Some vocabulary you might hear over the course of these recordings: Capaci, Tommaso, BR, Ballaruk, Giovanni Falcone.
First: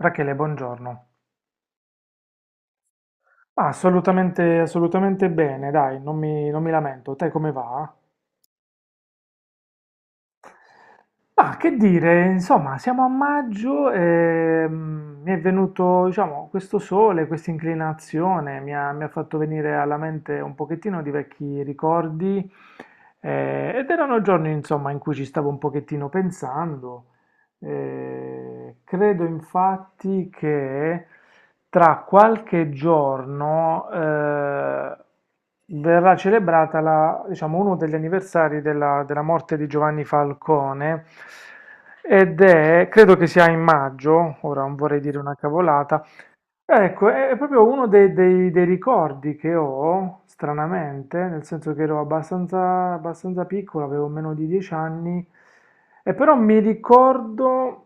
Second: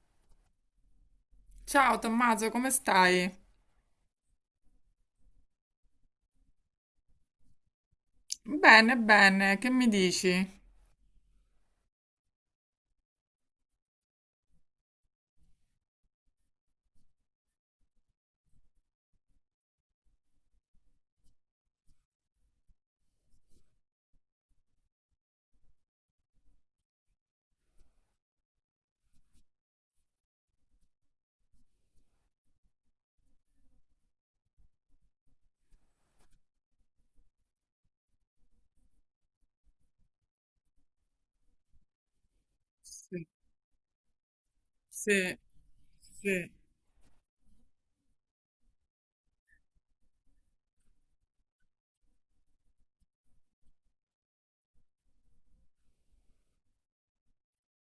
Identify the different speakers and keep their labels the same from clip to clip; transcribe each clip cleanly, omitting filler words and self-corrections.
Speaker 1: Rachele, buongiorno.
Speaker 2: Ciao Tommaso, come stai?
Speaker 1: Ah, assolutamente, assolutamente bene, dai, non mi lamento. Te come va?
Speaker 2: Bene, bene, che mi dici?
Speaker 1: Ma che dire, insomma, siamo a maggio e mi è venuto, diciamo, questo sole, questa inclinazione, mi ha fatto venire alla mente un pochettino di vecchi ricordi, ed erano giorni, insomma, in cui ci stavo un pochettino pensando. Credo infatti che tra qualche giorno verrà celebrata diciamo, uno degli anniversari della morte di Giovanni Falcone ed è, credo che
Speaker 2: Sì,
Speaker 1: sia in maggio, ora non vorrei dire una
Speaker 2: sì,
Speaker 1: cavolata.
Speaker 2: sì.
Speaker 1: Ecco, è proprio uno dei ricordi che ho, stranamente, nel senso che ero abbastanza, abbastanza piccolo, avevo meno di 10 anni, e però mi ricordo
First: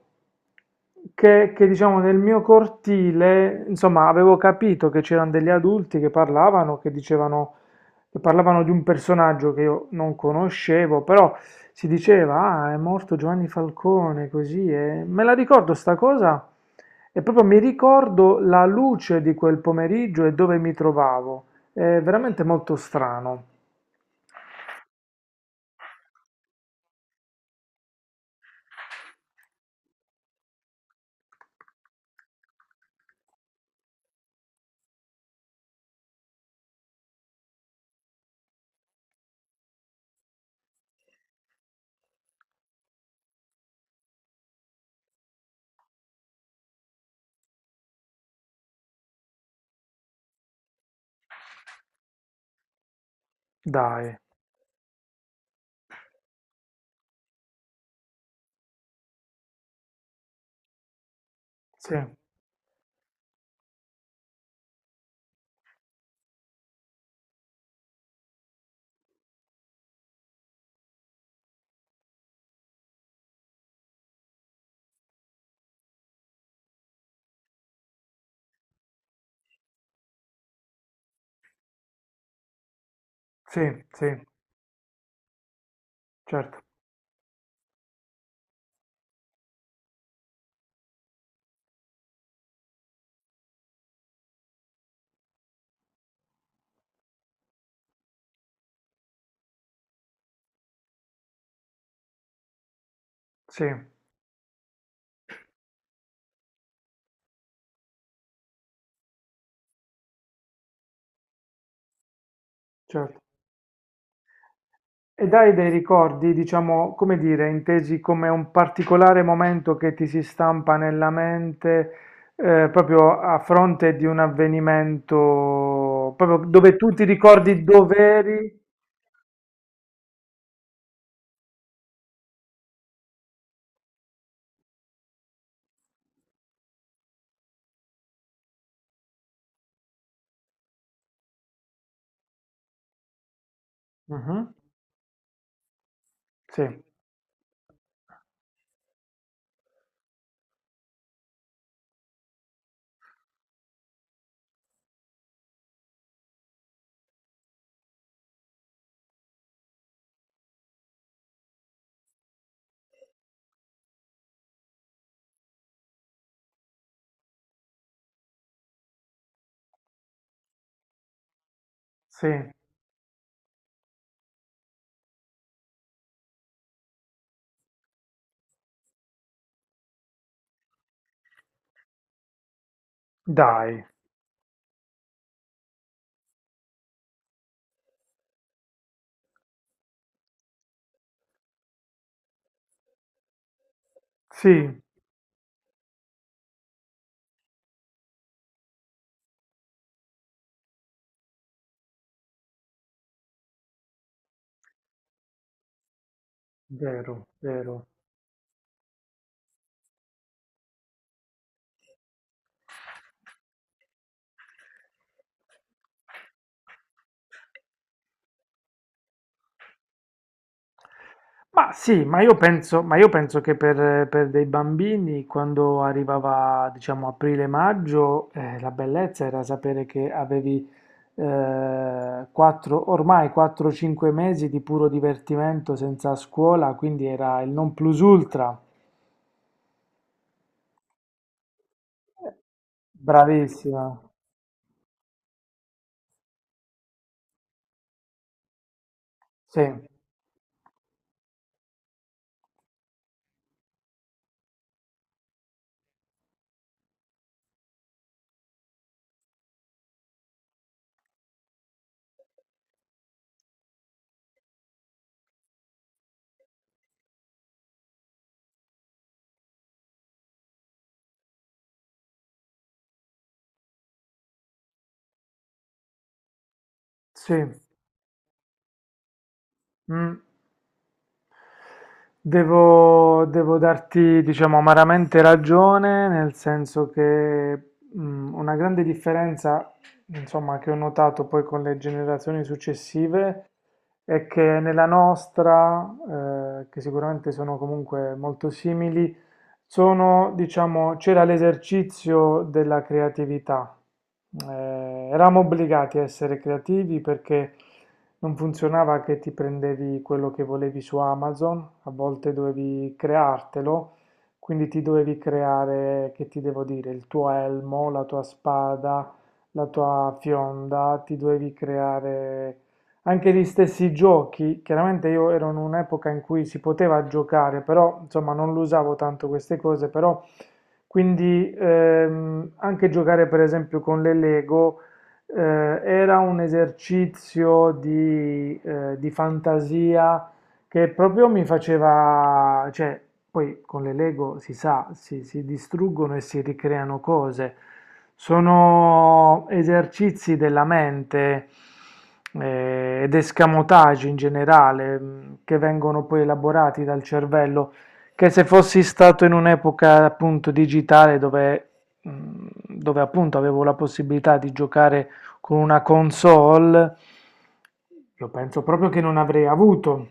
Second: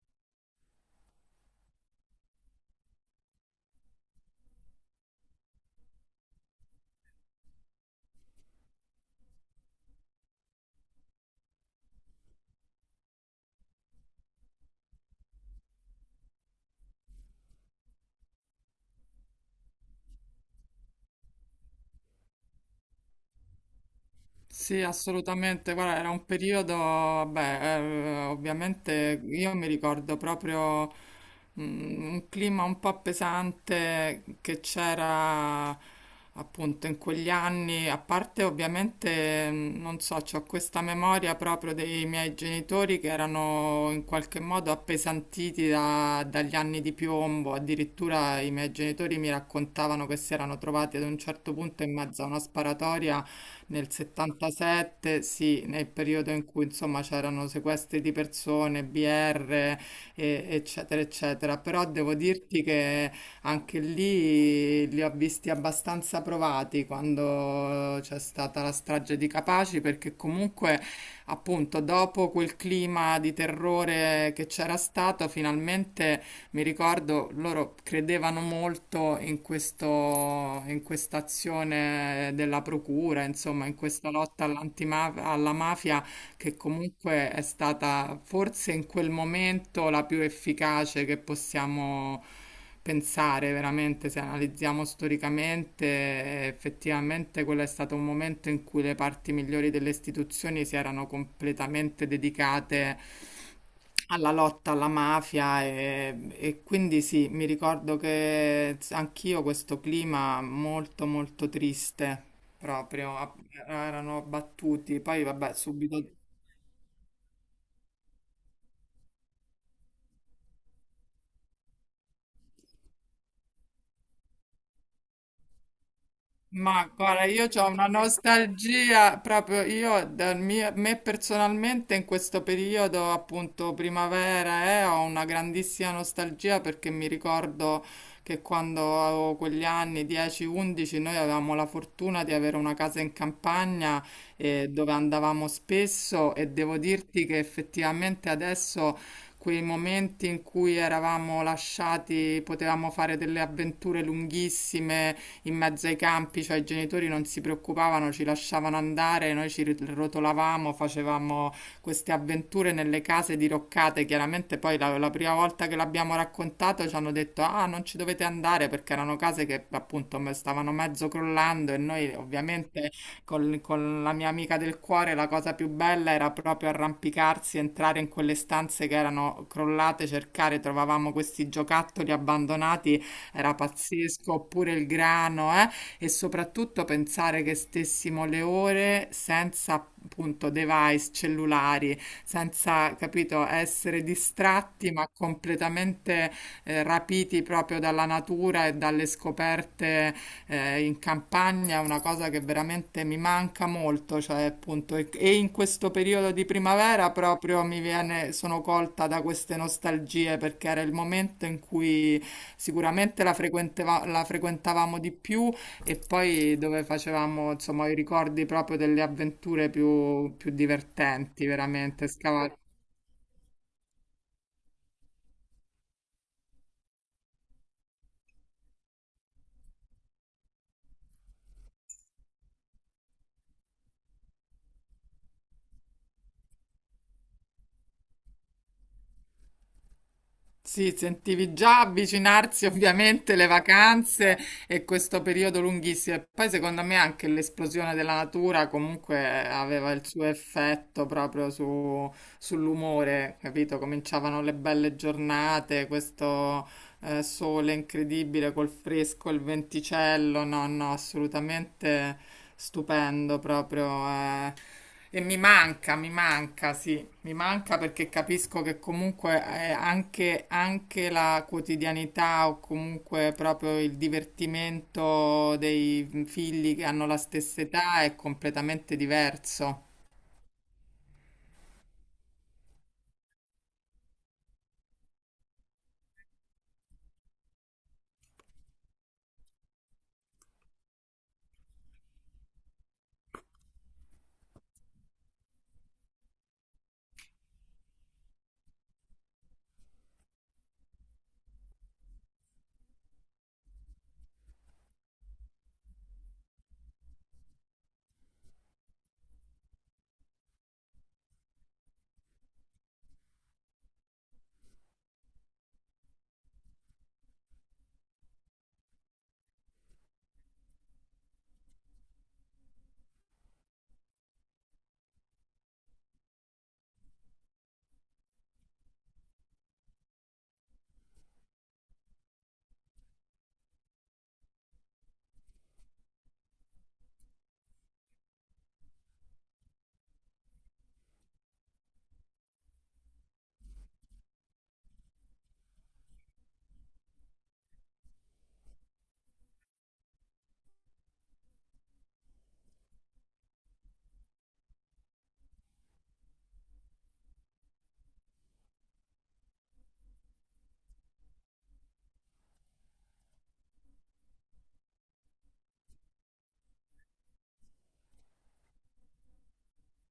Speaker 1: diciamo, nel mio cortile, insomma, avevo capito che c'erano degli adulti che parlavano, che dicevano che parlavano di un personaggio che io non conoscevo, però si diceva, ah, è morto Giovanni Falcone, così, e me la ricordo sta cosa e proprio mi ricordo la luce di quel pomeriggio e dove mi trovavo. È veramente molto strano.
Speaker 2: Sì, assolutamente. Guarda, era un periodo, vabbè, ovviamente io mi ricordo proprio un clima un po' pesante che c'era appunto in quegli anni, a parte ovviamente, non so, c'ho questa memoria proprio dei miei genitori che erano in qualche modo appesantiti dagli anni di piombo. Addirittura i miei genitori mi raccontavano che si erano trovati ad un certo punto in mezzo a una sparatoria nel
Speaker 1: Dai.
Speaker 2: 77, sì, nel periodo in cui insomma c'erano sequestri di persone, BR, eccetera, eccetera. Però
Speaker 1: Sì,
Speaker 2: devo dirti che anche lì li ho visti abbastanza provati quando c'è stata la strage di Capaci, perché comunque, appunto, dopo quel clima di terrore che c'era stato, finalmente mi ricordo loro credevano molto in questo, in questa azione della procura,
Speaker 1: sì,
Speaker 2: insomma, in
Speaker 1: sì,
Speaker 2: questa lotta alla mafia, che
Speaker 1: certo,
Speaker 2: comunque è stata forse in quel momento la più efficace che possiamo pensare veramente. Se analizziamo storicamente, effettivamente quello è stato un momento in cui le parti migliori delle istituzioni si erano completamente dedicate
Speaker 1: sì,
Speaker 2: alla lotta alla mafia e quindi sì, mi ricordo che anch'io questo clima molto molto triste proprio,
Speaker 1: certo.
Speaker 2: erano battuti, poi
Speaker 1: Ed
Speaker 2: vabbè
Speaker 1: hai dei
Speaker 2: subito.
Speaker 1: ricordi, diciamo, come dire, intesi come un particolare momento che ti si stampa nella mente, proprio a fronte di un avvenimento, proprio dove
Speaker 2: Ma
Speaker 1: tu ti
Speaker 2: guarda, io
Speaker 1: ricordi
Speaker 2: ho una
Speaker 1: dove eri?
Speaker 2: nostalgia proprio io, me personalmente in questo periodo, appunto primavera, ho una grandissima nostalgia perché mi ricordo che quando avevo quegli anni, 10-11, noi avevamo la fortuna di avere una casa in campagna,
Speaker 1: Mhm.
Speaker 2: dove andavamo spesso e
Speaker 1: Sì,
Speaker 2: devo dirti che effettivamente adesso. Quei momenti in cui eravamo lasciati, potevamo fare delle avventure lunghissime, in mezzo ai campi, cioè i genitori non si preoccupavano, ci lasciavano andare, noi rotolavamo, facevamo queste avventure nelle case diroccate. Chiaramente poi la prima volta che l'abbiamo raccontato ci hanno detto ah non ci dovete andare, perché erano case che appunto stavano mezzo crollando e noi
Speaker 1: sì,
Speaker 2: ovviamente con la mia amica del cuore la cosa più bella era proprio arrampicarsi, entrare in quelle stanze che erano crollate, cercare, trovavamo questi giocattoli abbandonati, era
Speaker 1: dai,
Speaker 2: pazzesco, oppure il grano, eh? E soprattutto pensare che stessimo le ore senza appunto device cellulari, senza, capito, essere
Speaker 1: sì,
Speaker 2: distratti ma completamente rapiti proprio dalla natura e dalle scoperte, in campagna è una cosa che veramente mi manca molto, cioè appunto e in questo periodo di primavera
Speaker 1: vero,
Speaker 2: proprio mi
Speaker 1: vero.
Speaker 2: viene, sono colta da queste nostalgie perché era il momento in cui sicuramente la la frequentavamo di più e poi dove facevamo insomma i ricordi proprio delle avventure più, più divertenti,
Speaker 1: Ma sì,
Speaker 2: veramente
Speaker 1: ma io
Speaker 2: scavare.
Speaker 1: penso, ma io penso che per dei bambini, quando arrivava, diciamo, aprile-maggio, la bellezza era sapere che avevi ormai 4-5 mesi di puro divertimento senza scuola, quindi era il non plus ultra.
Speaker 2: Sì, sentivi già avvicinarsi ovviamente le
Speaker 1: Bravissima,
Speaker 2: vacanze e questo periodo lunghissimo. E poi secondo me anche l'esplosione della natura comunque
Speaker 1: sì,
Speaker 2: aveva il suo effetto proprio sull'umore, capito? Cominciavano le belle giornate, questo sole incredibile col fresco, il venticello, no, no, assolutamente stupendo proprio. Eh. E mi manca, sì, mi manca perché capisco che comunque anche, anche la quotidianità o comunque proprio il divertimento dei figli che hanno la
Speaker 1: sì.
Speaker 2: stessa età è completamente diverso.
Speaker 1: mm. Devo, devo darti, diciamo, amaramente ragione, nel senso che mm, una grande differenza, insomma, che ho notato poi con le generazioni successive e che nella nostra, che sicuramente sono comunque molto simili, sono, diciamo, c'era l'esercizio della creatività. Eravamo obbligati a essere creativi perché non funzionava che ti prendevi quello che volevi su Amazon, a volte dovevi creartelo, quindi ti dovevi creare, che ti devo dire, il tuo elmo, la tua spada, la tua fionda, ti dovevi creare anche gli stessi giochi. Chiaramente io ero in un'epoca in cui si poteva giocare, però insomma non lo usavo tanto queste cose, però quindi anche giocare per esempio con le Lego era un esercizio di fantasia che proprio mi faceva, cioè poi con le Lego si sa, si distruggono e si ricreano cose. Sono esercizi della mente ed escamotage in generale, che vengono poi elaborati dal cervello, che se fossi stato in un'epoca appunto digitale dove, mh, dove appunto avevo la possibilità di giocare con una console, io penso proprio che non avrei avuto.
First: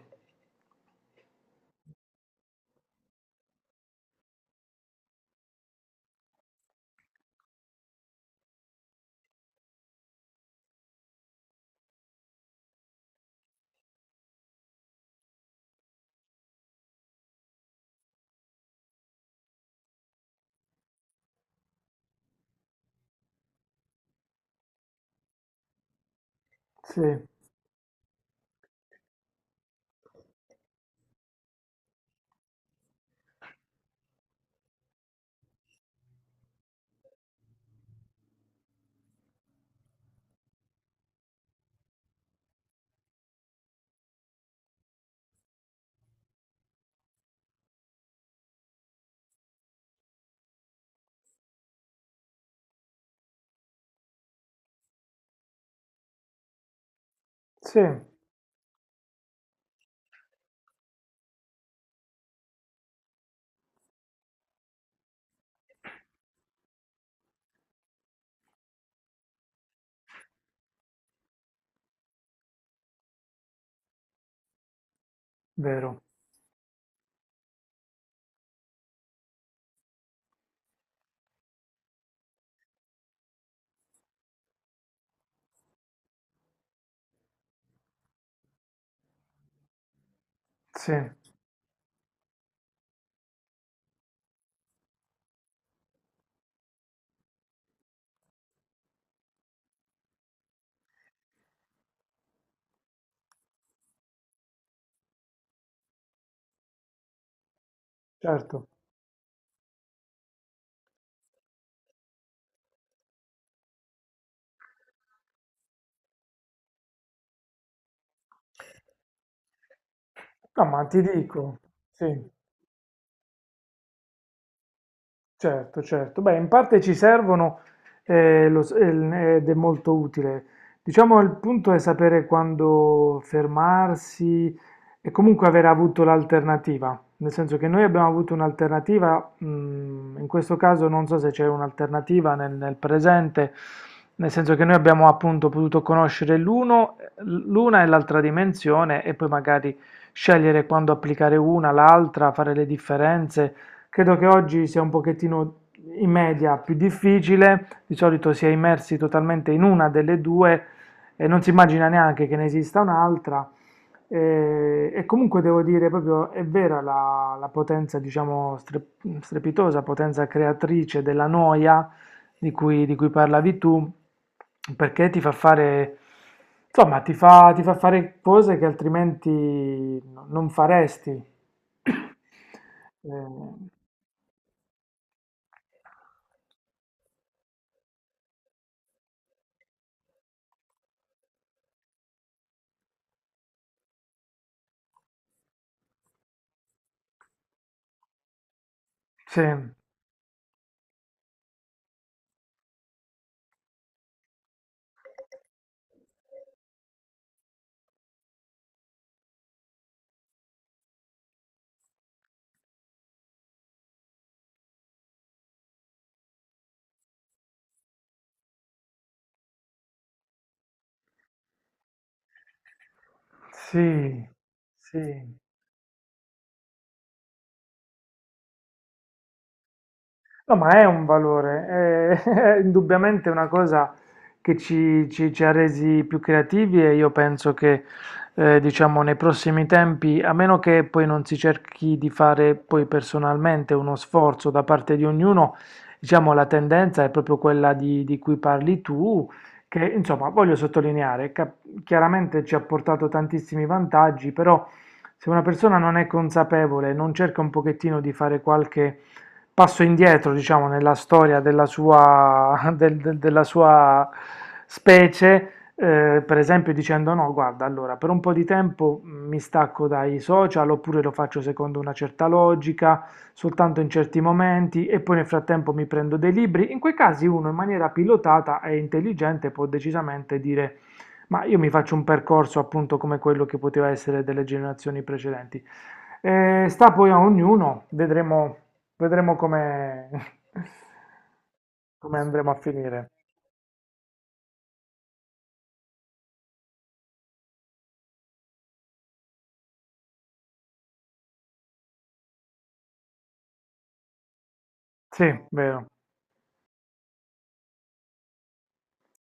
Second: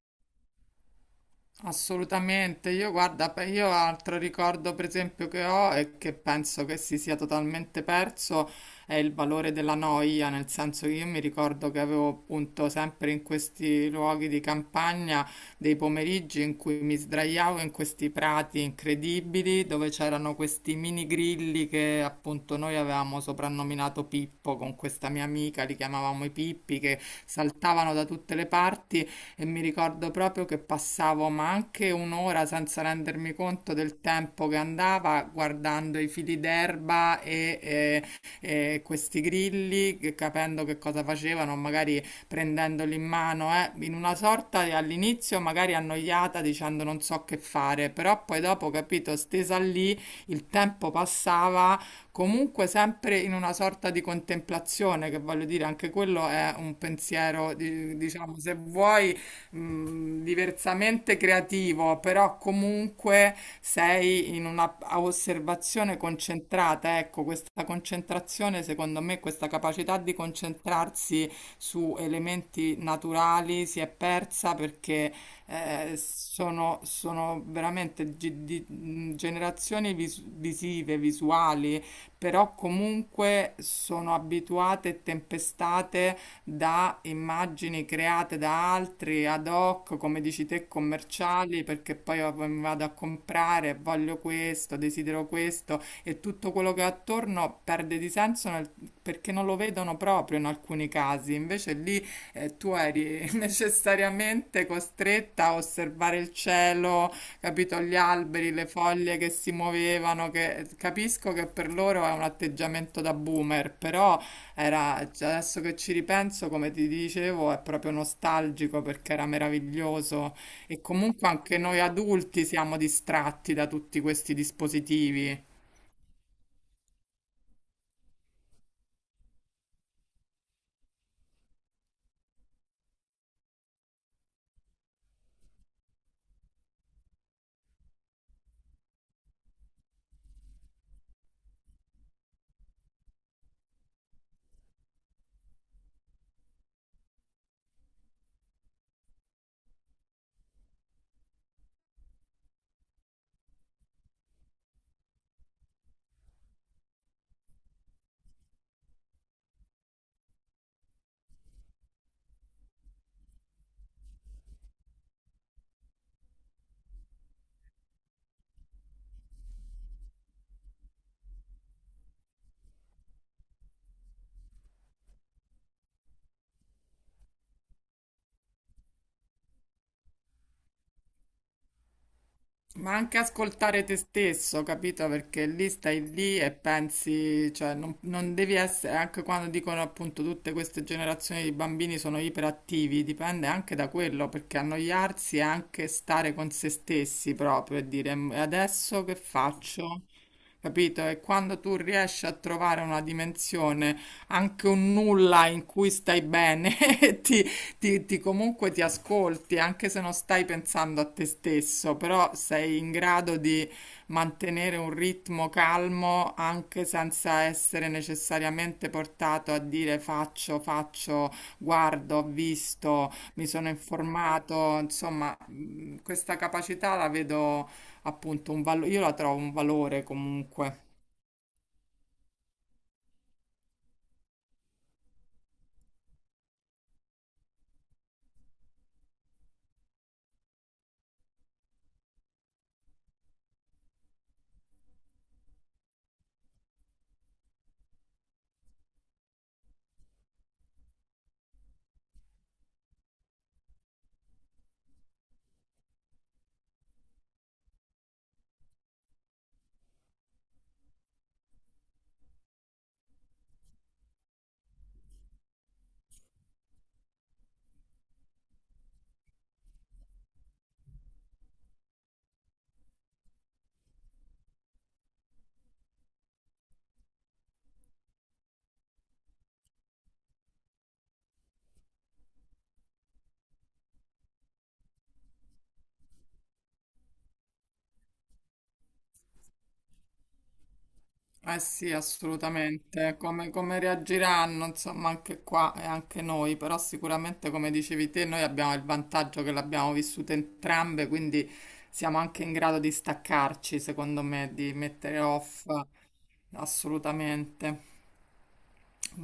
Speaker 2: Assolutamente, io guarda, io altro ricordo per esempio che ho e che penso che si sia totalmente perso è il valore della noia, nel senso che io mi ricordo che avevo appunto sempre in questi luoghi di campagna dei pomeriggi in cui mi sdraiavo in questi prati incredibili dove c'erano questi mini grilli che appunto noi avevamo soprannominato Pippo con questa mia amica, li chiamavamo i Pippi, che
Speaker 1: Sì,
Speaker 2: saltavano da tutte le parti e mi ricordo proprio che passavo ma anche un'ora senza rendermi conto del tempo che andava guardando i fili d'erba e questi grilli, capendo che cosa facevano, magari prendendoli in mano, in una all'inizio magari annoiata dicendo non so che fare, però poi dopo, capito, stesa lì, il tempo passava comunque sempre in una sorta di contemplazione, che voglio dire, anche quello è un pensiero,
Speaker 1: sì,
Speaker 2: diciamo, se vuoi diversamente creativo, però comunque sei in una a osservazione concentrata. Ecco, questa concentrazione, secondo me, questa capacità di concentrarsi su elementi naturali si è persa perché
Speaker 1: vero,
Speaker 2: sono, sono veramente generazioni visive, visuali, però comunque sono abituate e tempestate da immagini create da altri ad hoc, come dici te,
Speaker 1: sì,
Speaker 2: commerciali, perché poi mi vado a comprare, voglio questo, desidero questo e tutto quello che è attorno perde di senso perché non lo vedono proprio in alcuni casi. Invece lì tu eri necessariamente costretta a osservare il cielo, capito? Gli alberi, le
Speaker 1: certo.
Speaker 2: foglie che si muovevano, che capisco che per loro è un atteggiamento da boomer, però era, cioè, adesso che ci ripenso, come ti dicevo, è proprio nostalgico perché era meraviglioso
Speaker 1: No,
Speaker 2: e
Speaker 1: ma ti
Speaker 2: comunque anche
Speaker 1: dico,
Speaker 2: noi
Speaker 1: sì.
Speaker 2: adulti siamo distratti da tutti questi dispositivi.
Speaker 1: Certo, certo. Beh, in parte ci servono, ed è molto utile. Diciamo il punto è sapere quando fermarsi e comunque aver avuto l'alternativa. Nel senso che noi abbiamo avuto un'alternativa, mm, in questo caso non so se c'è un'alternativa nel presente, nel senso che noi abbiamo appunto potuto conoscere l'uno, l'una e l'altra dimensione e poi magari scegliere quando applicare una, l'altra, fare le differenze. Credo che oggi sia un pochettino in media più difficile, di solito si è immersi totalmente in una delle due e non si immagina neanche che ne esista un'altra. E comunque devo dire proprio è vera la potenza, diciamo, strepitosa, potenza creatrice della noia di cui parlavi tu, perché ti fa fare, insomma, ti fa fare cose che altrimenti non faresti.
Speaker 2: Ma
Speaker 1: Eh,
Speaker 2: anche ascoltare te stesso, capito? Perché lì stai lì e pensi, cioè non, non devi essere, anche quando dicono appunto tutte queste generazioni di bambini sono iperattivi, dipende anche da quello, perché annoiarsi è anche stare con se stessi proprio e dire adesso che
Speaker 1: sì,
Speaker 2: faccio? Capito? E quando tu riesci a trovare una dimensione, anche un nulla in cui stai bene, e ti, comunque ti ascolti, anche se non stai pensando a te stesso, però sei in grado di mantenere un ritmo calmo anche senza essere necessariamente portato a dire faccio, faccio, guardo, ho visto, mi sono
Speaker 1: sì,
Speaker 2: informato,
Speaker 1: sì.
Speaker 2: insomma, questa capacità la vedo appunto un valore, io la trovo un valore
Speaker 1: No, ma
Speaker 2: comunque.
Speaker 1: è un valore, è, è indubbiamente una cosa che ci ha resi più creativi e io penso che, diciamo, nei prossimi tempi, a meno che poi non si cerchi di fare poi personalmente uno sforzo da parte di ognuno, diciamo, la tendenza è proprio quella di cui parli tu, che, insomma, voglio sottolineare, chiaramente ci ha portato tantissimi vantaggi, però se una persona non è consapevole, non cerca un pochettino di fare qualche passo indietro, diciamo, nella storia della sua, della sua specie, per esempio dicendo no, guarda, allora per un po' di tempo mi stacco dai social oppure lo faccio secondo una certa logica, soltanto in certi momenti e poi nel frattempo mi prendo dei libri. In quei casi uno in maniera pilotata e intelligente può decisamente dire ma io mi faccio un percorso appunto come quello che poteva essere delle generazioni precedenti. Sta poi a ognuno, vedremo come,
Speaker 2: Eh sì,
Speaker 1: come andremo a finire.
Speaker 2: assolutamente. Come, come reagiranno, insomma, anche qua e anche noi, però sicuramente, come dicevi te, noi abbiamo il vantaggio che l'abbiamo vissuta entrambe, quindi siamo anche in grado di staccarci, secondo me, di mettere
Speaker 1: Sì,
Speaker 2: off.
Speaker 1: vero.
Speaker 2: Assolutamente.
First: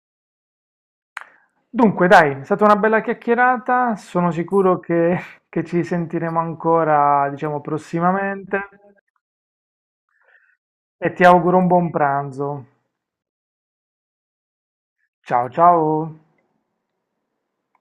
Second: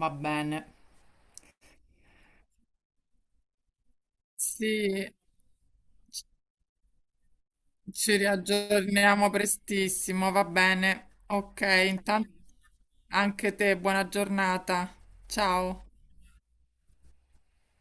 Speaker 2: Va bene.
Speaker 1: Dunque, dai, è stata una bella chiacchierata. Sono sicuro
Speaker 2: Sì,
Speaker 1: che ci sentiremo ancora, diciamo,
Speaker 2: ci
Speaker 1: prossimamente.
Speaker 2: riaggiorniamo prestissimo, va
Speaker 1: E
Speaker 2: bene.
Speaker 1: ti auguro
Speaker 2: Ok,
Speaker 1: un buon
Speaker 2: intanto
Speaker 1: pranzo.
Speaker 2: anche te, buona giornata.
Speaker 1: Ciao,
Speaker 2: Ciao.
Speaker 1: ciao.